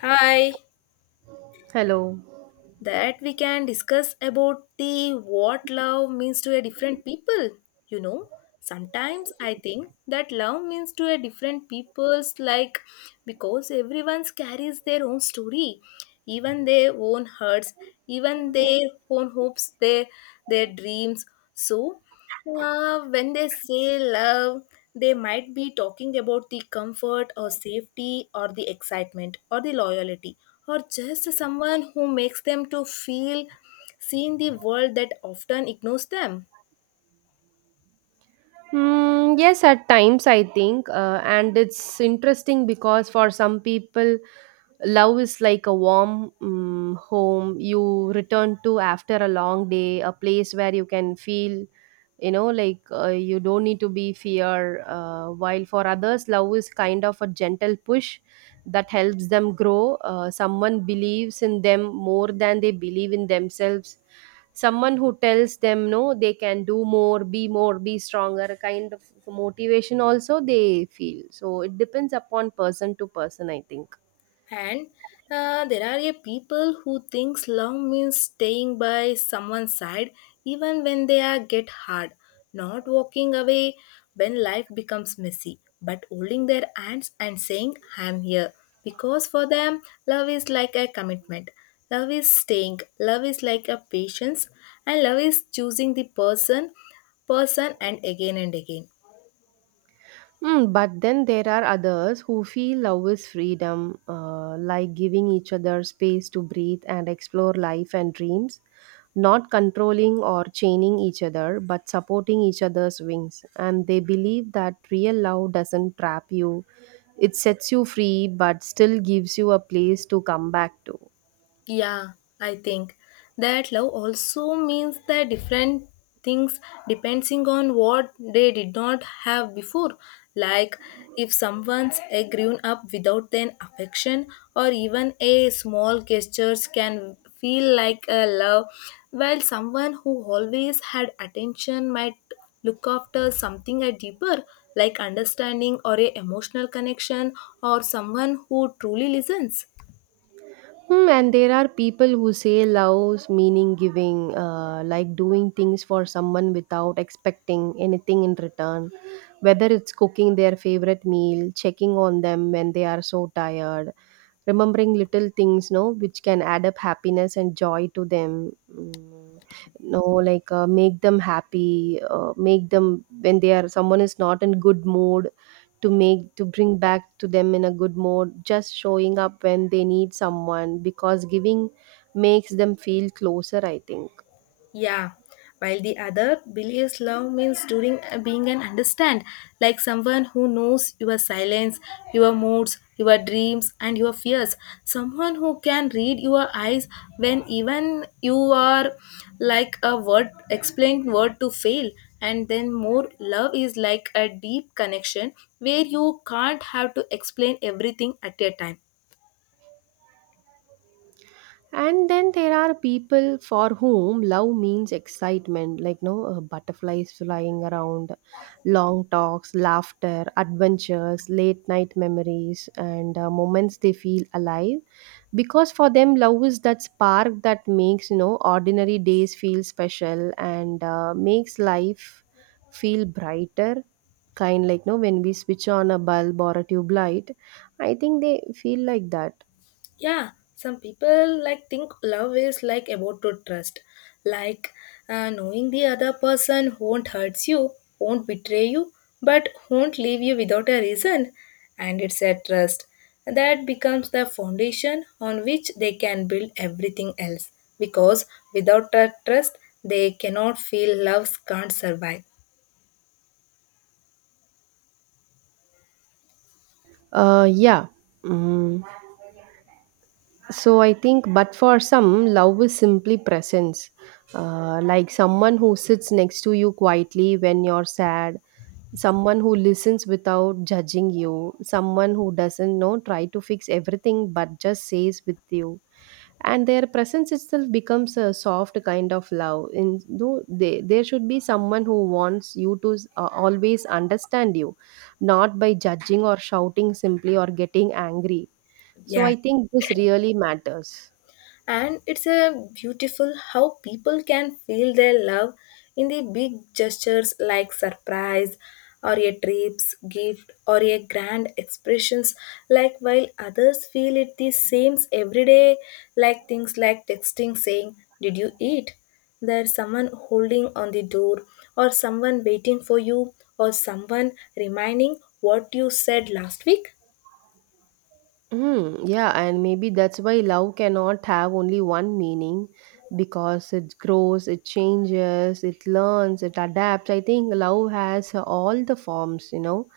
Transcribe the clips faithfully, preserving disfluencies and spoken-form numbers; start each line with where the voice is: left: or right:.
left: Hi,
right: Hello.
left: that we can discuss about the what love means to a different people. You know, sometimes I think that love means to a different people's like because everyone carries their own story, even their own hurts, even their own hopes, their their dreams. So, uh, when they say love, they might be talking about the comfort or safety or the excitement or the loyalty or just someone who makes them to feel seen the world that often ignores them.
right: Mm, yes, at times I think, uh, and it's interesting because for some people, love is like a warm mm home you return to after a long day, a place where you can feel, you know, like uh, you don't need to be fear. Uh, while for others, love is kind of a gentle push that helps them grow. Uh, someone believes in them more than they believe in themselves, someone who tells them no, they can do more, be more, be stronger, kind of motivation also they feel. So it depends upon person to person, I think.
left: And uh, there are a people who thinks love means staying by someone's side even when they are get hard, not walking away when life becomes messy but holding their hands and saying I am here. Because for them love is like a commitment, love is staying, love is like a patience, and love is choosing the person person and again and again.
right: Mm, but then there are others who feel love is freedom, uh, like giving each other space to breathe and explore life and dreams, not controlling or chaining each other, but supporting each other's wings. And they believe that real love doesn't trap you, it sets you free, but still gives you a place to come back to.
left: Yeah, I think that love also means that different things depending on what they did not have before. Like if someone's a grown up without an affection or even a small gestures can feel like a love, while someone who always had attention might look after something a deeper, like understanding or a emotional connection or someone who truly listens.
right: Hmm, and there are people who say love's meaning giving, uh, like doing things for someone without expecting anything in return, whether it's cooking their favorite meal, checking on them when they are so tired, remembering little things, no, which can add up happiness and joy to them. Mm, no, like uh, make them happy, uh, make them when they are, someone is not in good mood, to make to bring back to them in a good mood, just showing up when they need someone, because giving makes them feel closer, I think.
left: Yeah, while the other believes love means doing, being and understand, like someone who knows your silence, your moods, your dreams, and your fears. Someone who can read your eyes when even you are like a word explained word to fail. And then more love is like a deep connection where you can't have to explain everything at a time.
right: And then there are people for whom love means excitement, like no uh, butterflies flying around, long talks, laughter, adventures, late night memories, and uh, moments they feel alive. Because for them, love is that spark that makes you know ordinary days feel special and uh, makes life feel brighter. Kind like no when we switch on a bulb or a tube light, I think they feel like that.
left: Yeah, some people like think love is like about to trust, like uh, knowing the other person won't hurt you, won't betray you, but won't leave you without a reason. And it's a trust that becomes the foundation on which they can build everything else. Because without that trust, they cannot feel love can't survive.
right: Uh, yeah. Mm. So I think, but for some, love is simply presence. Uh, like someone who sits next to you quietly when you're sad, someone who listens without judging you, someone who doesn't know try to fix everything but just says with you. And their presence itself becomes a soft kind of love. In though they, there should be someone who wants you to uh, always understand you, not by judging or shouting simply or getting angry, so
left: Yeah.
right: I think this really matters.
left: And it's a beautiful how people can feel their love in the big gestures like surprise or a trips gift or a grand expressions, like while others feel it the same every day, like things like texting saying did you eat, there's someone holding on the door or someone waiting for you or someone reminding what you said last week.
right: Hmm, yeah, and maybe that's why love cannot have only one meaning, because it grows, it changes, it learns, it adapts. I think love has all the forms, you know,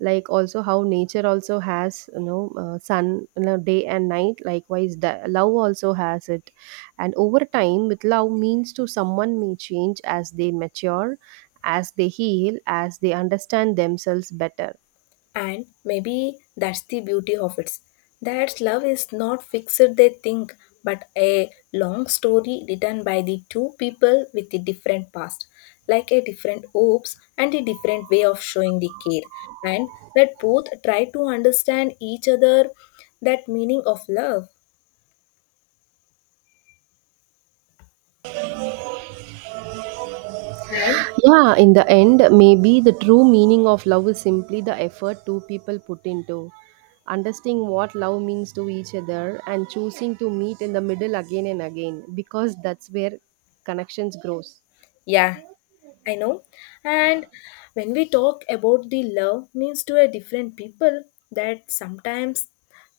right: like also how nature also has, you know, uh, sun, you know, day and night. Likewise, the, love also has it. And over time, with love means to someone may change as they mature, as they heal, as they understand themselves better.
left: And maybe that's the beauty of it. That love is not fixed, they think, but a long story written by the two people with a different past, like a different hopes and a different way of showing the care. And that both try to understand each other, that meaning of love. And
right: Yeah, in the end, maybe the true meaning of love is simply the effort two people put into understanding what love means to each other and choosing to meet in the middle again and again, because that's where connections grows.
left: yeah, I know. And when we talk about the love means to a different people, that sometimes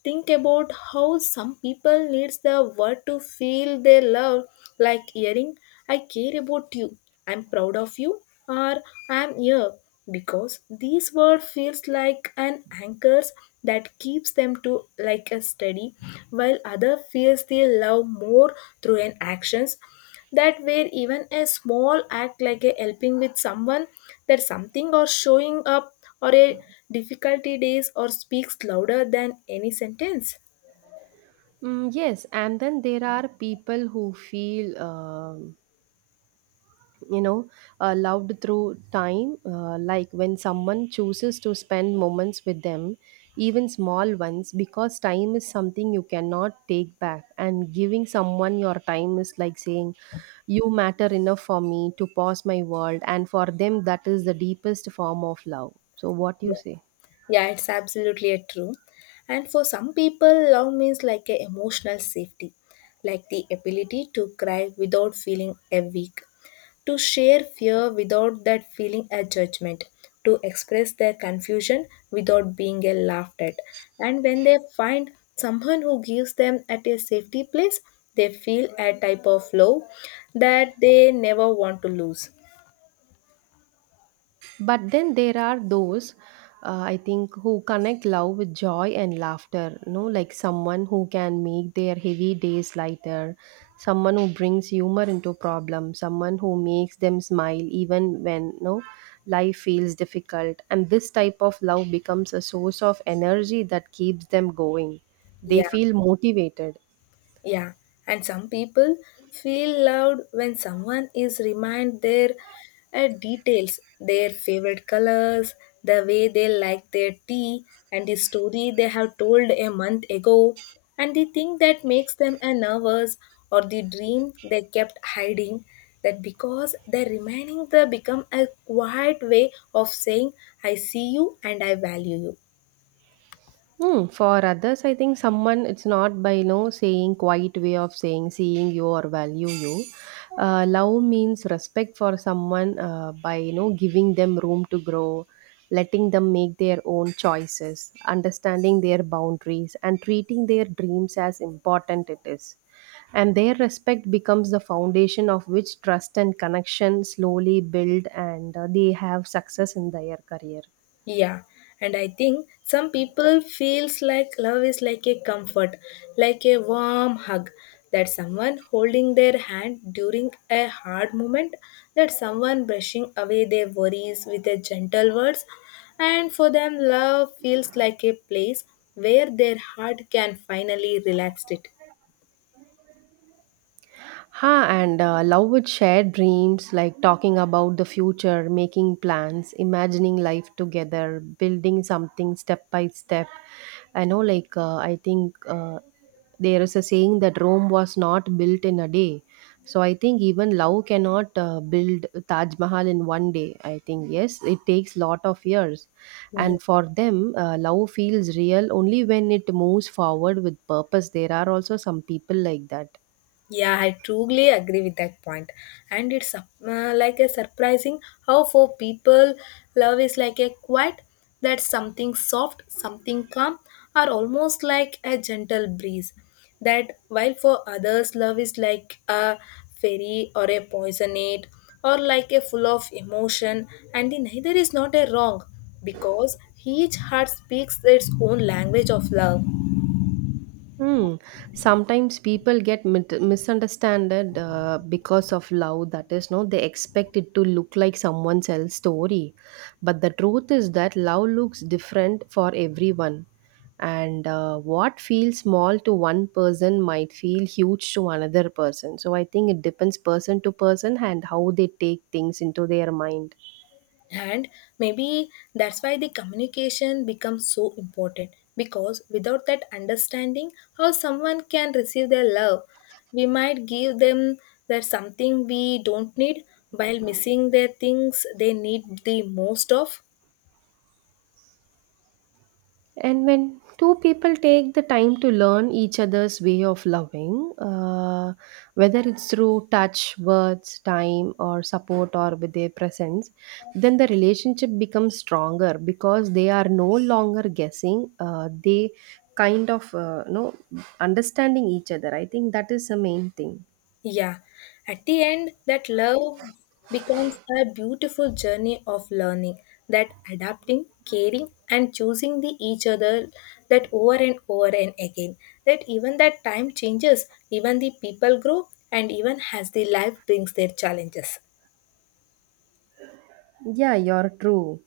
left: think about how some people needs the word to feel their love, like hearing "I care about you," "I'm proud of you," or "I'm here," because these word feels like an anchors that keeps them to like a steady, while other feels their love more through an actions that where even a small act like a helping with someone that something or showing up or a difficulty days or speaks louder than any sentence.
right: Mm, yes, and then there are people who feel um you know uh, loved through time, uh, like when someone chooses to spend moments with them, even small ones, because time is something you cannot take back, and giving someone your time is like saying you matter enough for me to pause my world. And for them, that is the deepest form of love. So what you
left: Yeah,
right: say?
left: yeah, it's absolutely a true. And for some people love means like a emotional safety, like the ability to cry without feeling a weak, to share fear without that feeling a judgment, to express their confusion without being a laughed at. And when they find someone who gives them at a safety place, they feel a type of love that they never want to lose.
right: But then there are those, uh, I think, who connect love with joy and laughter. You know, like someone who can make their heavy days lighter, someone who brings humor into problems, someone who makes them smile even when you know, life feels difficult. And this type of love becomes a source of energy that keeps them going. They
left: Yeah.
right: feel motivated.
left: Yeah, and some people feel loved when someone is remind their uh, details, their favorite colors, the way they like their tea, and the story they have told a month ago, and the thing that makes them a nervous or the dream they kept hiding. That because the remaining the become a quiet way of saying I see you and I value you.
right: Mm, for others, I think someone, it's not by no saying quiet way of saying seeing you or value you. Uh, love means respect for someone, uh, by you know giving them room to grow, letting them make their own choices, understanding their boundaries, and treating their dreams as important it is. And their respect becomes the foundation of which trust and connection slowly build, and uh, they have success in their career.
left: Yeah, and I think some people feels like love is like a comfort, like a warm hug. That someone holding their hand during a hard moment, that someone brushing away their worries with a gentle words, and for them love feels like a place where their heart can finally relax it.
right: Ha, and uh, love with shared dreams, like talking about the future, making plans, imagining life together, building something step by step. I know, like, uh, I think uh, there is a saying that Rome was not built in a day. So I think even love cannot uh, build Taj Mahal in one day. I think, yes, it takes lot of years.
left: Yeah.
right: And for them, uh, love feels real only when it moves forward with purpose. There are also some people like that.
left: Yeah, I truly agree with that point. And it's uh, like a surprising how for people love is like a quiet, that's something soft, something calm, or almost like a gentle breeze. That while for others love is like a fairy or a poisonate or like a full of emotion, and the neither is not a wrong because each heart speaks its own language of love.
right: Hmm. Sometimes people get mit- misunderstood uh, because of love. That is, no, they expect it to look like someone else's story, but the truth is that love looks different for everyone. And uh, what feels small to one person might feel huge to another person. So I think it depends person to person and how they take things into their mind.
left: And maybe that's why the communication becomes so important, because without that understanding how someone can receive their love we might give them that something we don't need while missing their things they need the most of.
right: And when two people take the time to learn each other's way of loving, uh, whether it's through touch, words, time, or support, or with their presence, then the relationship becomes stronger because they are no longer guessing. Uh, they kind of uh, you know understanding each other. I think that is the main thing.
left: Yeah, at the end, that love becomes a beautiful journey of learning, that adapting, caring, and choosing the each other, that over and over and again, that even that time changes, even the people grow, and even as the life brings their challenges.
right: Yeah, you're true.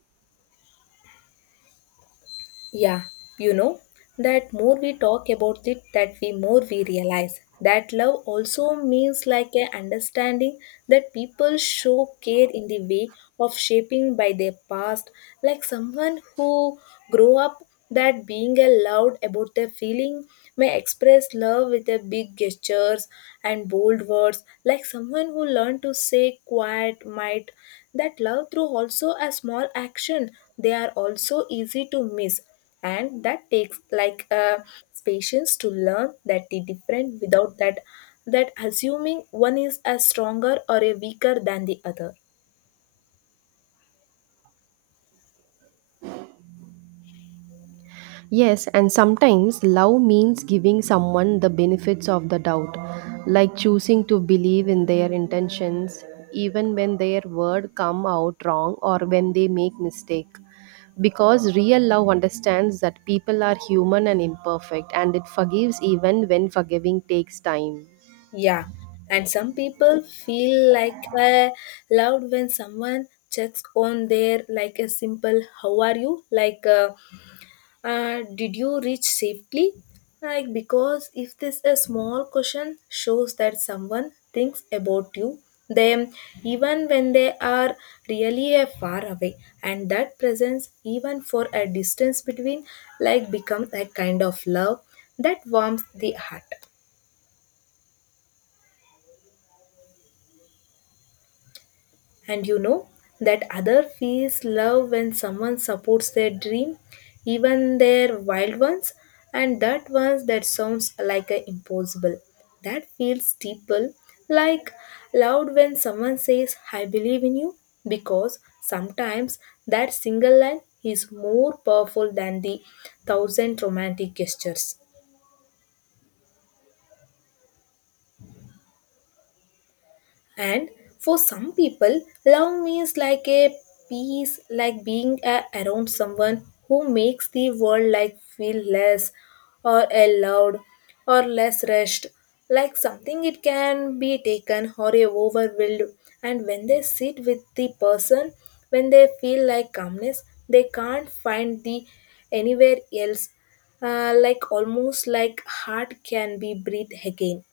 left: Yeah, you know that more we talk about it, that we more we realize that love also means like a understanding, that people show care in the way of shaping by their past, like someone who grow up that being allowed about their feeling may express love with a big gestures and bold words, like someone who learned to say quiet might that love through also a small action they are also easy to miss, and that takes like a patience to learn that the different without that that assuming one is a stronger or a weaker than the other.
right: Yes, and sometimes love means giving someone the benefits of the doubt, like choosing to believe in their intentions even when their word come out wrong or when they make mistake, because real love understands that people are human and imperfect, and it forgives even when forgiving takes time.
left: Yeah, and some people feel like uh, loud when someone checks on their like a simple "How are you?" like uh, uh, "Did you reach safely?" Like because if this a small question shows that someone thinks about you, them even when they are really uh, far away, and that presence even for a distance between like become a kind of love that warms the heart. And you know that other feels love when someone supports their dream, even their wild ones, and that ones that sounds like a impossible. That feels deeper, like loud when someone says I believe in you, because sometimes that single line is more powerful than the thousand romantic gestures. And for some people, love means like a peace, like being a, around someone who makes the world like feel less or allowed or less rushed. Like something it can be taken or a overwhelmed. And when they sit with the person, when they feel like calmness, they can't find the anywhere else. Uh, like almost like heart can be breathed again.